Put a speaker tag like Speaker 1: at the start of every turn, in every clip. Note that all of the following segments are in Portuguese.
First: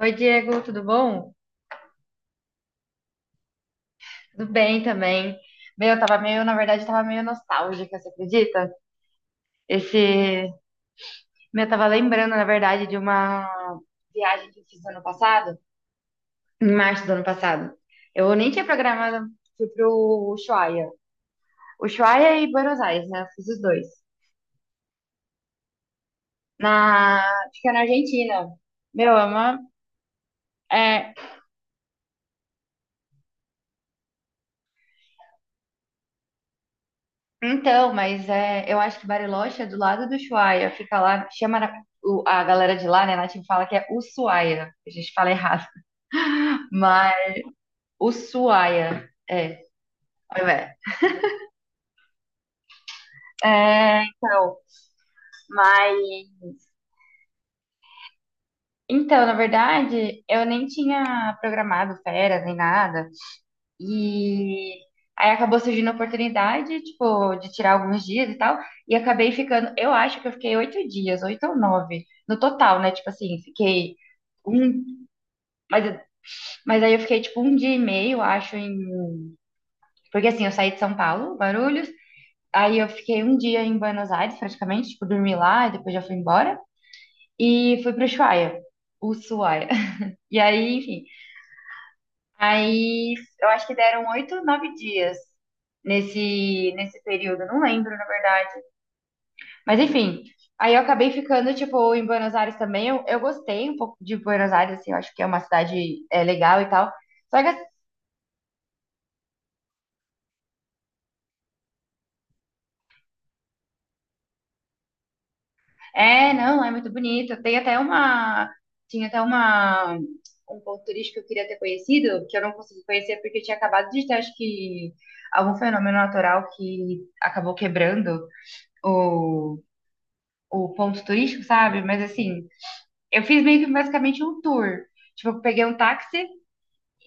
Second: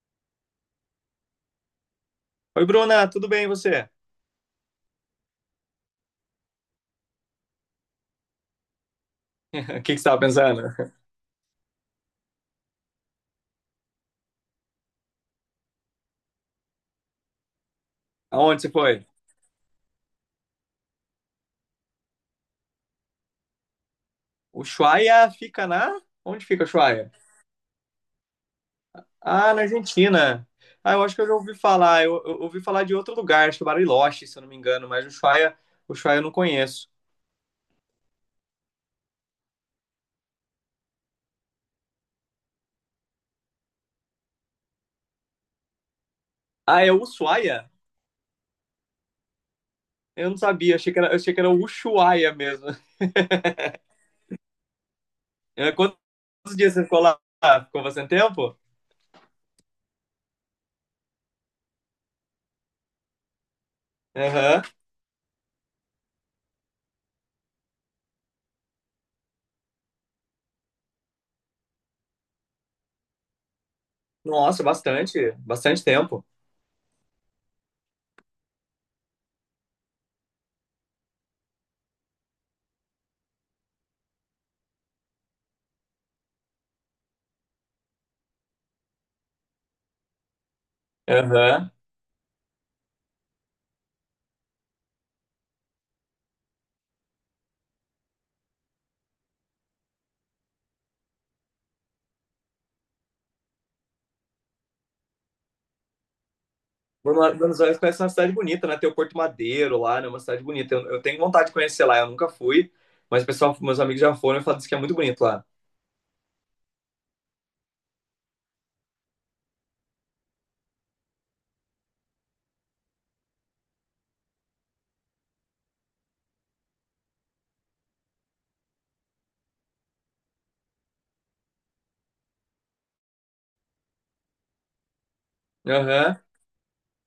Speaker 1: Oi, Diego, tudo bom?
Speaker 2: Oi, Bruna, tudo bem e você?
Speaker 1: Tudo bem também. Meu, eu tava meio, na verdade, tava meio nostálgica, você acredita?
Speaker 2: O que que você estava
Speaker 1: Esse,
Speaker 2: pensando?
Speaker 1: meu, eu tava lembrando, na verdade, de uma viagem que eu fiz ano passado, em março do ano passado. Eu nem
Speaker 2: Aonde
Speaker 1: tinha
Speaker 2: você foi?
Speaker 1: programado, fui pro Ushuaia. Ushuaia e Buenos Aires, né? Eu fiz os dois.
Speaker 2: O Ushuaia fica na? Onde fica o Ushuaia?
Speaker 1: Na, Fica na Argentina. Meu, é
Speaker 2: Ah,
Speaker 1: uma,
Speaker 2: na Argentina. Ah, eu
Speaker 1: é,
Speaker 2: acho que eu já ouvi falar. Eu ouvi falar de outro lugar, acho que é Bariloche, se eu não me engano, mas o Ushuaia eu não conheço.
Speaker 1: Então, mas é, eu acho que Bariloche é do lado do Ushuaia, fica lá, chama, a galera de lá, né, a Nath fala que é Ushuaia, a gente fala errado,
Speaker 2: Ah, é o
Speaker 1: mas
Speaker 2: Ushuaia?
Speaker 1: Ushuaia, é,
Speaker 2: Eu não
Speaker 1: olha, velho.
Speaker 2: sabia, achei que era o Ushuaia mesmo.
Speaker 1: é, então,
Speaker 2: É,
Speaker 1: mas,
Speaker 2: quantos dias você ficou lá? Ficou bastante tempo?
Speaker 1: então, na verdade, eu nem tinha programado férias nem nada,
Speaker 2: Aham.
Speaker 1: e aí acabou surgindo a oportunidade, tipo, de tirar alguns dias e tal, e acabei ficando, eu acho que eu fiquei 8 dias, 8 ou 9, no total, né, tipo assim, fiquei...
Speaker 2: Nossa,
Speaker 1: um
Speaker 2: bastante
Speaker 1: Mas, eu-
Speaker 2: tempo.
Speaker 1: mas aí eu fiquei tipo um dia e meio, acho. Porque assim, eu saí de São Paulo, Guarulhos. Aí eu fiquei um dia em Buenos Aires, praticamente, tipo, dormi lá, e depois já fui embora. E fui pro Ushuaia, Ushuaia. E aí, enfim.
Speaker 2: Aham.
Speaker 1: Aí eu acho que deram 8, 9 dias nesse período, não lembro, na verdade. Mas enfim, aí eu acabei ficando, tipo, em Buenos Aires também. Eu gostei um pouco de Buenos Aires, assim, eu acho que é uma cidade é, legal e tal.
Speaker 2: Buenos
Speaker 1: Só que
Speaker 2: Buenos
Speaker 1: assim,
Speaker 2: Aires parece uma cidade bonita, né? Tem o Porto Madeiro lá, né? Uma cidade bonita. Eu tenho vontade de conhecer lá, eu nunca fui, mas o pessoal, meus amigos já foram e falaram que é muito bonito lá.
Speaker 1: É, não, é muito bonito. Tinha até uma, um ponto turístico que eu queria ter conhecido, que eu não consegui conhecer porque eu tinha acabado de ter, acho que, algum fenômeno natural que acabou quebrando o, o ponto turístico, sabe? Mas assim, eu fiz meio que basicamente um tour. Tipo, eu peguei um
Speaker 2: Aham,
Speaker 1: táxi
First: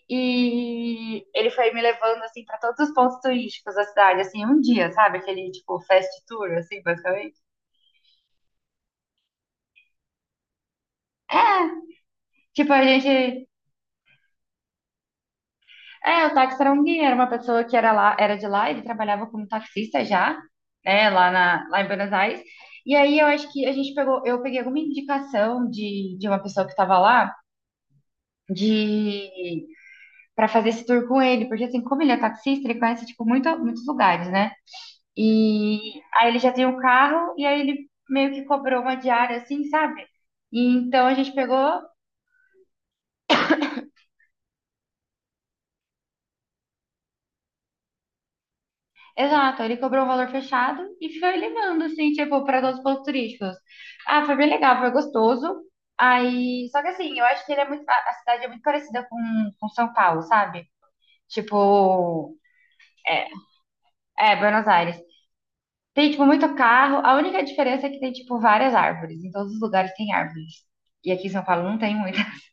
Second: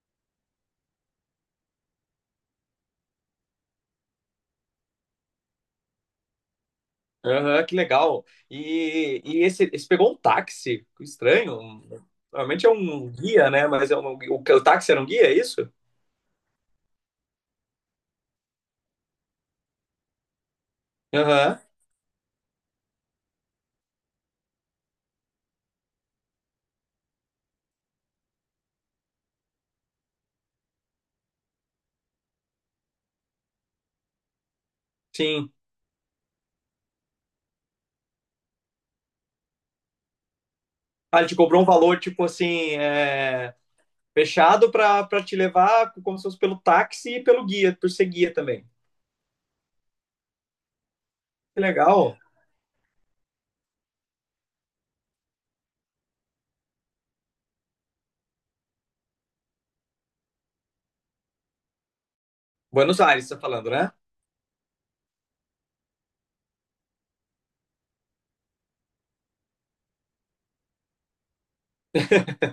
Speaker 1: e ele foi me levando, assim, para todos os pontos turísticos da cidade, assim, um dia, sabe? Aquele, tipo, fast tour, assim, basicamente.
Speaker 2: aham, que legal. E, esse pegou um táxi, que estranho. Normalmente é
Speaker 1: Tipo, a
Speaker 2: um
Speaker 1: gente
Speaker 2: guia, né? Mas é o táxi era um guia, é isso?
Speaker 1: É, o táxi era um guia, era uma pessoa que era lá, era de lá, ele trabalhava como taxista já, né, lá
Speaker 2: Aham,
Speaker 1: na, lá em Buenos Aires. E aí eu acho que a gente pegou, eu peguei alguma indicação de uma pessoa que estava lá de para fazer esse tour com ele, porque assim, como ele é taxista, ele conhece tipo muito, muitos lugares, né?
Speaker 2: sim.
Speaker 1: E aí ele já tem um carro e aí ele meio que cobrou uma diária assim, sabe? E então a
Speaker 2: Ah, ele
Speaker 1: gente
Speaker 2: te
Speaker 1: pegou
Speaker 2: cobrou um valor, tipo assim, é, fechado pra, pra te levar como se fosse pelo táxi e pelo guia, por ser guia também.
Speaker 1: Exato, ele cobrou um valor fechado e foi
Speaker 2: Que
Speaker 1: levando, assim,
Speaker 2: legal.
Speaker 1: tipo, para todos os pontos turísticos. Ah, foi bem legal, foi gostoso. Aí, só que assim, eu acho que ele é muito, a cidade é muito parecida com São Paulo, sabe? Tipo,
Speaker 2: Buenos Aires,
Speaker 1: é,
Speaker 2: você tá falando, né?
Speaker 1: Buenos Aires. Tem, tipo, muito carro. A única diferença é que tem, tipo, várias árvores. Em todos os lugares tem árvores. E aqui em São Paulo não tem muita.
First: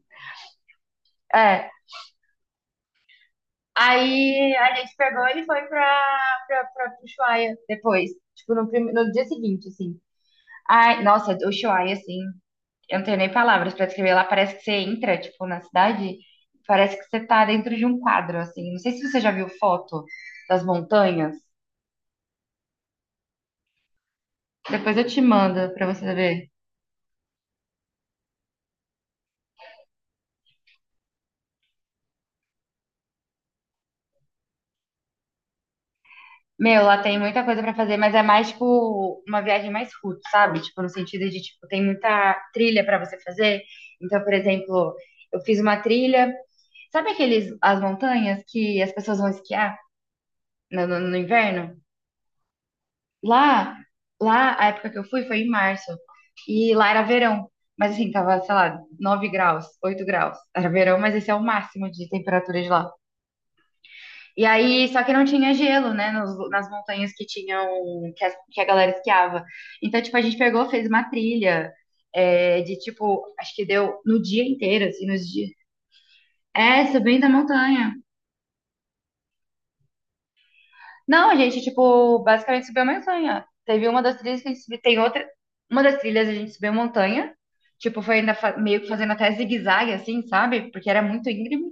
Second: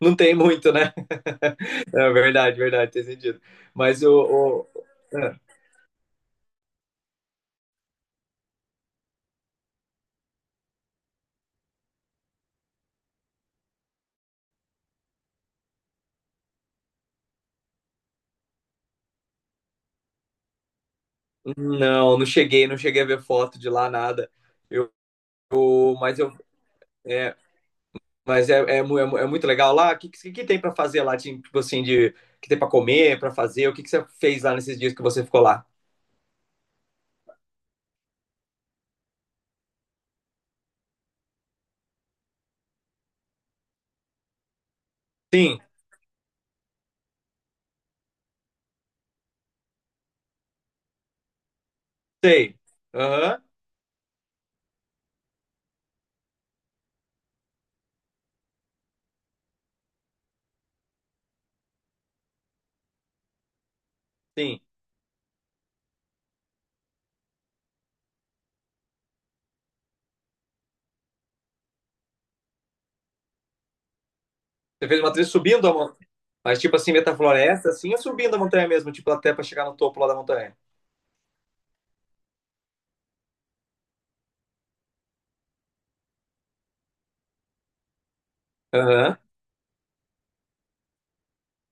Speaker 2: Não tem muito, né?
Speaker 1: É.
Speaker 2: É verdade, verdade, tem sentido. Mas
Speaker 1: Aí a gente
Speaker 2: o-
Speaker 1: pegou
Speaker 2: é,
Speaker 1: ele e foi pra Ushuaia depois. Tipo, no dia seguinte, assim. Ai, nossa, o Ushuaia, assim. Eu não tenho nem palavras pra descrever. Lá parece que você entra, tipo, na cidade, parece que você tá dentro de um quadro, assim. Não sei se você já viu foto das montanhas.
Speaker 2: não, não cheguei a ver foto de lá, nada. Eu,
Speaker 1: Depois eu te mando pra você
Speaker 2: mas eu,
Speaker 1: ver.
Speaker 2: é, mas é, é, mu- é mu- é muito legal lá. O que, que tem para fazer lá, tipo assim, de que tem para comer, para fazer? O que, que você fez lá nesses dias que você ficou lá?
Speaker 1: Meu, lá tem muita coisa pra fazer, mas é mais tipo uma viagem mais roots, sabe? Tipo, no sentido de, tipo, tem muita trilha pra você fazer. Então, por exemplo, eu
Speaker 2: Sim,
Speaker 1: fiz uma trilha. Sabe aqueles, as montanhas que as pessoas vão esquiar no inverno?
Speaker 2: sei. Aham,
Speaker 1: Lá, lá, a época que eu fui foi em março. E lá era verão. Mas assim, tava, sei lá, 9 graus, 8 graus. Era verão, mas esse é o máximo de temperatura de lá. E
Speaker 2: sim.
Speaker 1: aí, só que não tinha gelo, né? Nas montanhas que tinham, que a galera esquiava. Então, tipo, a gente pegou, fez uma trilha, é, de tipo, acho que deu no dia inteiro,
Speaker 2: Você fez
Speaker 1: assim,
Speaker 2: uma
Speaker 1: nos
Speaker 2: trilha
Speaker 1: dias.
Speaker 2: subindo a montanha, mas tipo
Speaker 1: É,
Speaker 2: assim,
Speaker 1: subindo a
Speaker 2: metafloresta, assim,
Speaker 1: montanha.
Speaker 2: ou subindo a montanha mesmo, tipo até para chegar no topo lá da montanha?
Speaker 1: Não, a gente, tipo, basicamente subiu a montanha. Teve uma das trilhas que a gente subiu, tem outra. Uma das trilhas a gente subiu a montanha. Tipo, meio que fazendo
Speaker 2: Aham.
Speaker 1: até zigue-zague, assim, sabe? Porque era muito íngreme.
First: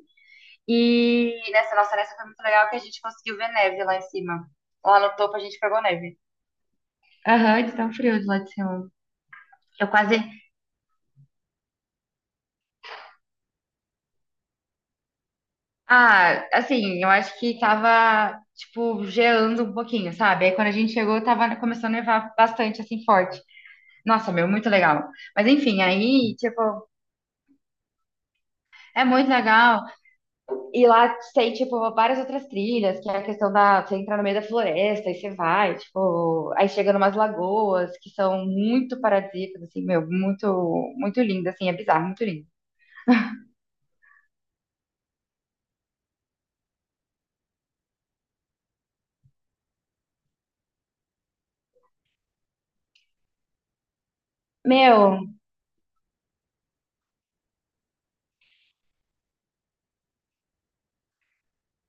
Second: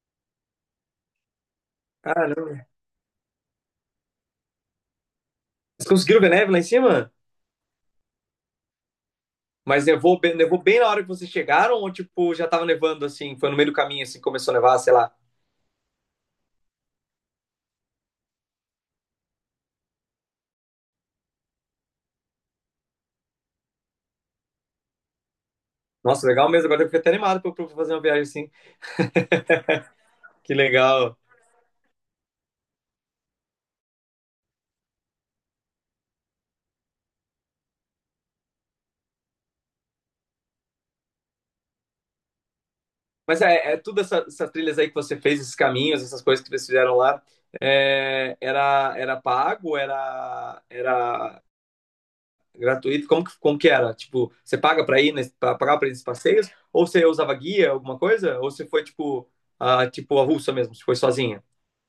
Speaker 1: E nessa foi muito
Speaker 2: Caramba.
Speaker 1: legal que a gente conseguiu ver neve lá em cima. Lá no topo a gente pegou
Speaker 2: Vocês
Speaker 1: neve.
Speaker 2: conseguiram ver neve lá em cima?
Speaker 1: Aham, de tão frio de lá de cima.
Speaker 2: Mas
Speaker 1: Eu quase.
Speaker 2: nevou bem na hora que vocês chegaram ou, tipo, já tava nevando, assim? Foi no meio do caminho, assim, começou a nevar, sei lá.
Speaker 1: Ah, assim, eu acho que tava, tipo, geando um pouquinho, sabe? Aí quando a gente chegou, tava começando a nevar bastante, assim, forte. Nossa, meu, muito legal. Mas enfim,
Speaker 2: Nossa,
Speaker 1: aí,
Speaker 2: legal
Speaker 1: tipo,
Speaker 2: mesmo. Agora eu fiquei até animado pra fazer uma viagem assim.
Speaker 1: É muito legal.
Speaker 2: Que
Speaker 1: E lá
Speaker 2: legal.
Speaker 1: tem, tipo, várias outras trilhas, que é a questão da você entrar no meio da floresta e você vai, tipo, aí chega numas lagoas que são muito paradisíacas, assim, meu, muito, muito lindo, assim, é bizarro, muito lindo.
Speaker 2: Mas é, é tudo essa, essas trilhas aí que você fez, esses caminhos, essas coisas que vocês fizeram lá. É, era pago? Era gratuito? Como que era? Tipo, você paga pra ir,
Speaker 1: Meu,
Speaker 2: nesse, pra pagar pra ir nesses passeios? Ou você usava guia, alguma coisa? Ou você foi, tipo, a russa mesmo? Você foi sozinha?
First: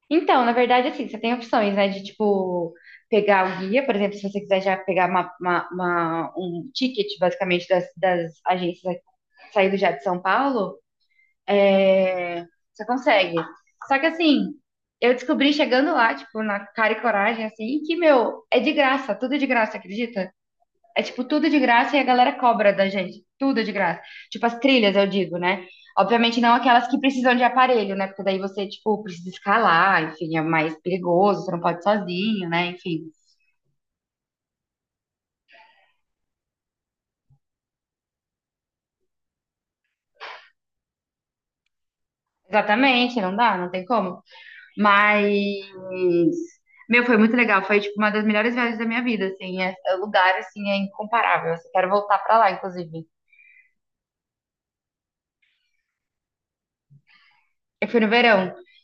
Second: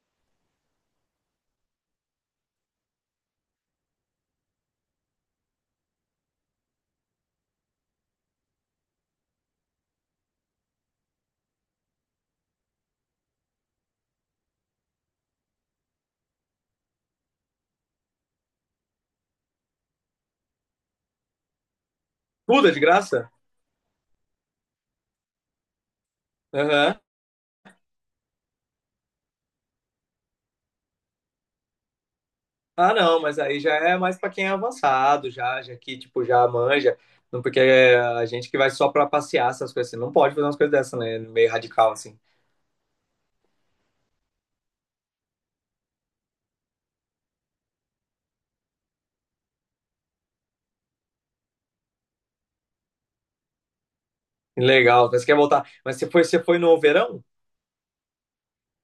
Speaker 1: então, na verdade, assim, você tem opções, né, de, tipo, pegar o guia, por exemplo, se você quiser já pegar um ticket, basicamente, das agências, sair do já de São Paulo, É, você consegue. Só que assim, eu descobri chegando lá, tipo, na cara e coragem, assim, que, meu, é de graça, tudo é de graça, acredita? É tipo, tudo de graça e a galera
Speaker 2: Tudo é
Speaker 1: cobra
Speaker 2: de
Speaker 1: da gente,
Speaker 2: graça?
Speaker 1: tudo é de graça. Tipo, as trilhas, eu digo, né? Obviamente não aquelas que
Speaker 2: Aham.
Speaker 1: precisam de aparelho, né? Porque daí você, tipo, precisa escalar, enfim, é mais perigoso, você não pode ir sozinho, né?
Speaker 2: Ah,
Speaker 1: Enfim.
Speaker 2: não, mas aí já é mais para quem é avançado, já que, tipo, já manja. Não, porque é a gente que vai só para passear essas coisas, você não pode fazer umas coisas dessas, né? Meio radical, assim.
Speaker 1: Exatamente, não dá, não tem como. Mas, meu, foi muito legal. Foi, tipo, uma das melhores viagens da minha vida, assim. É, é lugar, assim, é incomparável. Eu quero voltar pra lá, inclusive.
Speaker 2: Legal, mas você quer voltar. Mas você foi no verão?
Speaker 1: Eu fui no verão.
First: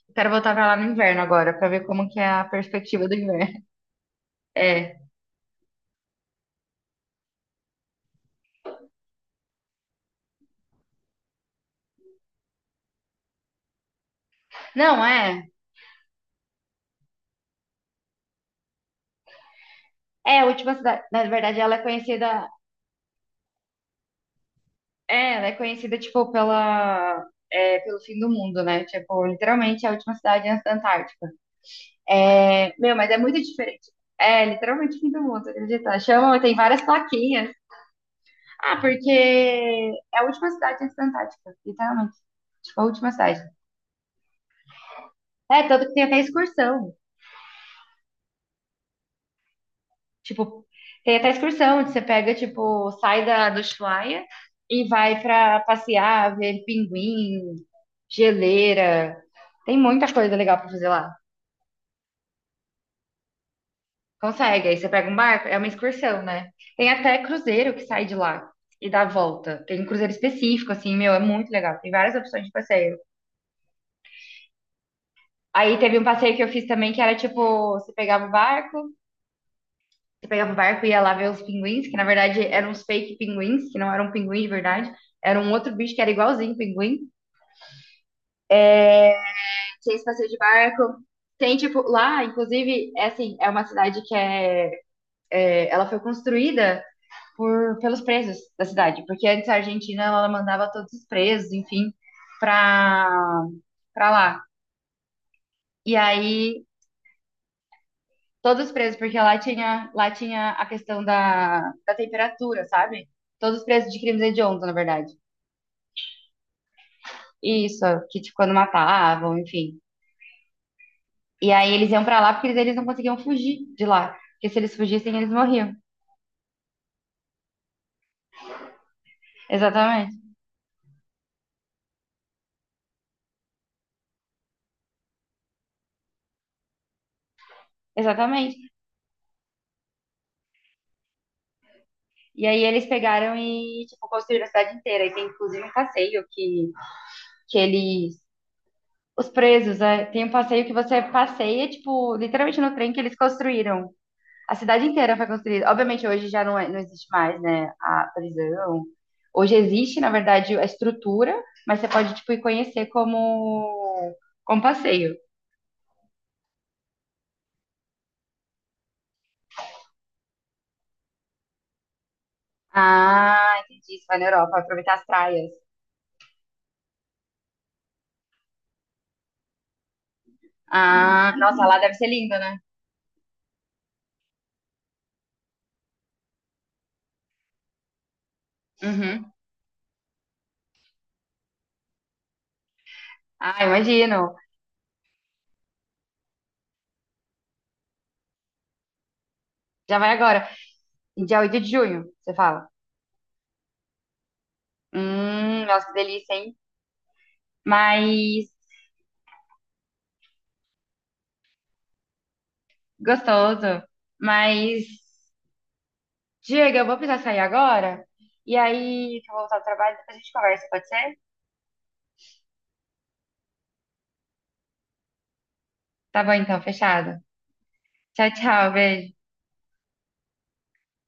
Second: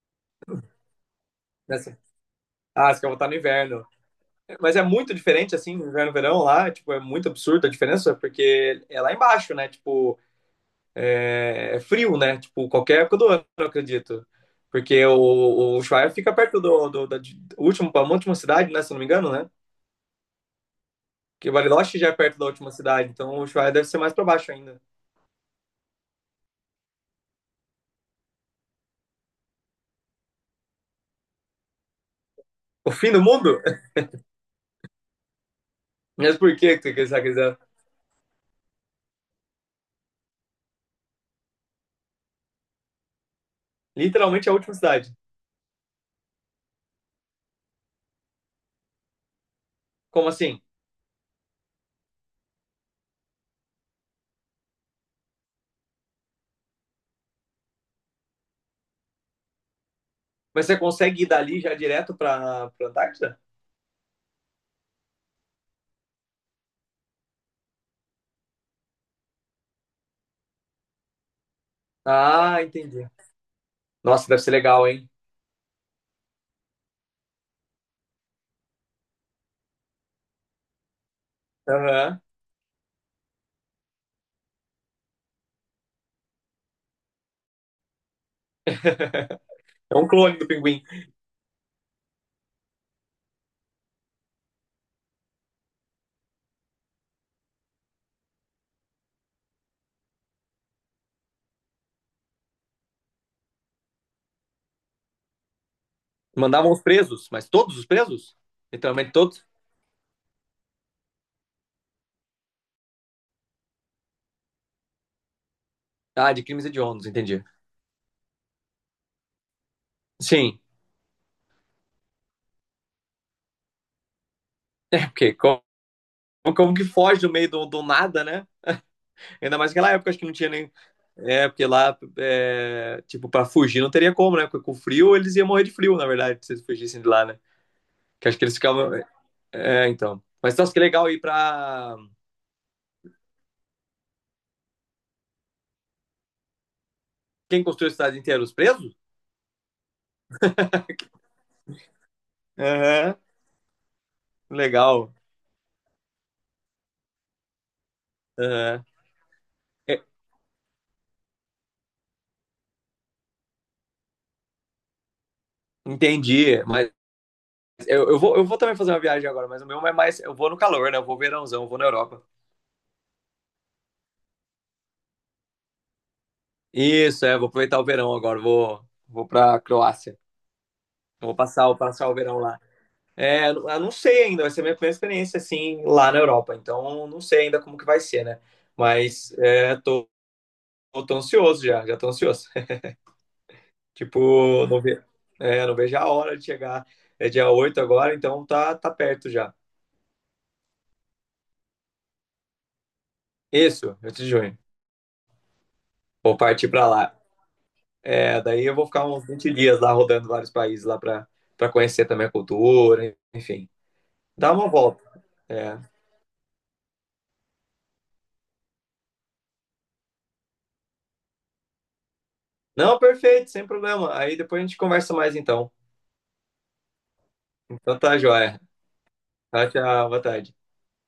Speaker 1: Eu quero voltar pra lá no inverno agora, pra ver
Speaker 2: Nessa-
Speaker 1: como que é a
Speaker 2: Ah, você
Speaker 1: perspectiva
Speaker 2: quer
Speaker 1: do
Speaker 2: voltar no
Speaker 1: inverno.
Speaker 2: inverno. Mas é
Speaker 1: É.
Speaker 2: muito diferente, assim, inverno, e verão lá, tipo, é muito absurda a diferença, porque é lá embaixo, né? Tipo, é, é frio, né? Tipo, qualquer época do ano, eu acredito.
Speaker 1: Não,
Speaker 2: Porque o,
Speaker 1: é.
Speaker 2: o Ushuaia fica perto da último, a última cidade, né? Se eu não me engano, né?
Speaker 1: É, a última cidade. Na
Speaker 2: Porque
Speaker 1: verdade, ela é
Speaker 2: Bariloche já é
Speaker 1: conhecida...
Speaker 2: perto da última cidade, então o Ushuaia deve ser mais para baixo ainda.
Speaker 1: É, ela é conhecida, tipo, pela... é, pelo fim do mundo, né? Tipo, literalmente é a última cidade antes da Antártica. É,
Speaker 2: O
Speaker 1: meu, mas
Speaker 2: fim
Speaker 1: é
Speaker 2: do
Speaker 1: muito
Speaker 2: mundo?
Speaker 1: diferente. É, literalmente fim do mundo, acredita?
Speaker 2: Mas
Speaker 1: Chama, tem
Speaker 2: por que
Speaker 1: várias
Speaker 2: que você
Speaker 1: plaquinhas.
Speaker 2: quiser?
Speaker 1: Ah, porque é a última cidade antes da Antártica, literalmente. Tipo, a última cidade.
Speaker 2: Literalmente é a última cidade.
Speaker 1: É, tanto que tem até excursão.
Speaker 2: Como assim?
Speaker 1: Tipo, tem até excursão, onde você pega, tipo, sai do Ushuaia e vai pra passear, ver pinguim, geleira. Tem muita coisa legal
Speaker 2: Mas
Speaker 1: pra
Speaker 2: você
Speaker 1: fazer lá.
Speaker 2: consegue ir dali já direto para Antártida?
Speaker 1: Consegue, aí você pega um barco, é uma excursão, né? Tem até cruzeiro que sai de lá e dá a volta. Tem um cruzeiro específico, assim, meu, é muito legal. Tem várias opções de
Speaker 2: Ah,
Speaker 1: passeio.
Speaker 2: entendi. Nossa, deve ser legal, hein?
Speaker 1: Aí teve um passeio que eu fiz também que era tipo, você pegava o barco e ia lá ver os pinguins, que na
Speaker 2: Aham.
Speaker 1: verdade eram os fake pinguins, que não eram pinguins de verdade, era um outro bicho que era igualzinho pinguim. Tinha
Speaker 2: É
Speaker 1: esse
Speaker 2: um
Speaker 1: passeio de
Speaker 2: clone do pinguim.
Speaker 1: barco. Tem tipo, lá, inclusive, é assim, é uma cidade que é, ela foi construída por pelos presos da cidade, porque antes a Argentina ela mandava todos os presos, enfim, pra para lá. E aí
Speaker 2: Mandavam os presos, mas todos os presos?
Speaker 1: Todos presos,
Speaker 2: Literalmente
Speaker 1: porque
Speaker 2: todos?
Speaker 1: lá tinha a questão da, da temperatura, sabe? Todos presos de crimes hediondos, na verdade.
Speaker 2: Ah, de crimes hediondos, entendi.
Speaker 1: Isso, que tipo, quando matavam, enfim.
Speaker 2: Sim.
Speaker 1: E aí eles iam pra lá porque eles não conseguiam fugir de lá. Porque se eles
Speaker 2: É
Speaker 1: fugissem, eles
Speaker 2: porque
Speaker 1: morriam.
Speaker 2: como que foge do meio do nada, né? Ainda mais naquela época,
Speaker 1: Exatamente.
Speaker 2: acho que não tinha nem. É, porque lá, é, tipo, pra fugir não teria como, né? Porque com frio eles iam morrer de frio, na verdade, se eles fugissem de lá, né? Que acho que
Speaker 1: Exatamente.
Speaker 2: eles ficavam. É, então. Mas nossa, que legal ir pra.
Speaker 1: E aí eles pegaram e, tipo, construíram a cidade inteira. E tem, inclusive, um passeio que
Speaker 2: Quem construiu a
Speaker 1: eles...
Speaker 2: cidade inteira? Os presos?
Speaker 1: Os presos, é, tem um passeio que você passeia, tipo, literalmente no trem que eles
Speaker 2: Aham,
Speaker 1: construíram. A cidade
Speaker 2: legal.
Speaker 1: inteira foi construída. Obviamente, hoje já não, não existe mais, né, a
Speaker 2: Aham.
Speaker 1: prisão. Hoje existe,
Speaker 2: É,
Speaker 1: na verdade, a estrutura, mas você pode, tipo, ir conhecer como, como passeio.
Speaker 2: entendi. Mas eu vou também fazer uma viagem agora, mas o meu é mais. Eu vou no calor, né? Eu vou verãozão, eu vou na Europa.
Speaker 1: Ah, entendi. Você vai na Europa, vai aproveitar as praias.
Speaker 2: Isso, é, vou aproveitar o verão agora, vou pra Croácia.
Speaker 1: Ah, nossa,
Speaker 2: Vou
Speaker 1: lá deve ser
Speaker 2: passar o
Speaker 1: lindo,
Speaker 2: verão
Speaker 1: né?
Speaker 2: lá. É, eu não sei ainda, vai ser a minha primeira experiência assim lá na Europa, então não sei ainda como que vai ser, né?
Speaker 1: Uhum.
Speaker 2: Mas tô ansioso já, já tô ansioso.
Speaker 1: Ah, imagino.
Speaker 2: Tipo, não ve, não vejo a hora de chegar. É dia 8 agora, então tá perto já.
Speaker 1: Já vai agora. Dia 8 de junho, você fala.
Speaker 2: Isso, 8 de junho.
Speaker 1: Nossa, que delícia,
Speaker 2: Vou
Speaker 1: hein?
Speaker 2: partir pra lá. É,
Speaker 1: Mas
Speaker 2: daí eu vou ficar uns 20 dias lá rodando vários países lá pra, pra conhecer também a cultura, enfim.
Speaker 1: gostoso.
Speaker 2: Dá uma
Speaker 1: Mas
Speaker 2: volta. É.
Speaker 1: Diego, eu vou precisar sair agora. E aí, que eu vou voltar ao trabalho, depois a gente conversa, pode ser?
Speaker 2: Não, perfeito, sem problema. Aí depois a gente conversa mais então.
Speaker 1: Tá bom então, fechado.
Speaker 2: Então tá,
Speaker 1: Tchau,
Speaker 2: joia.
Speaker 1: tchau, beijo.
Speaker 2: Tchau, tchau, boa tarde.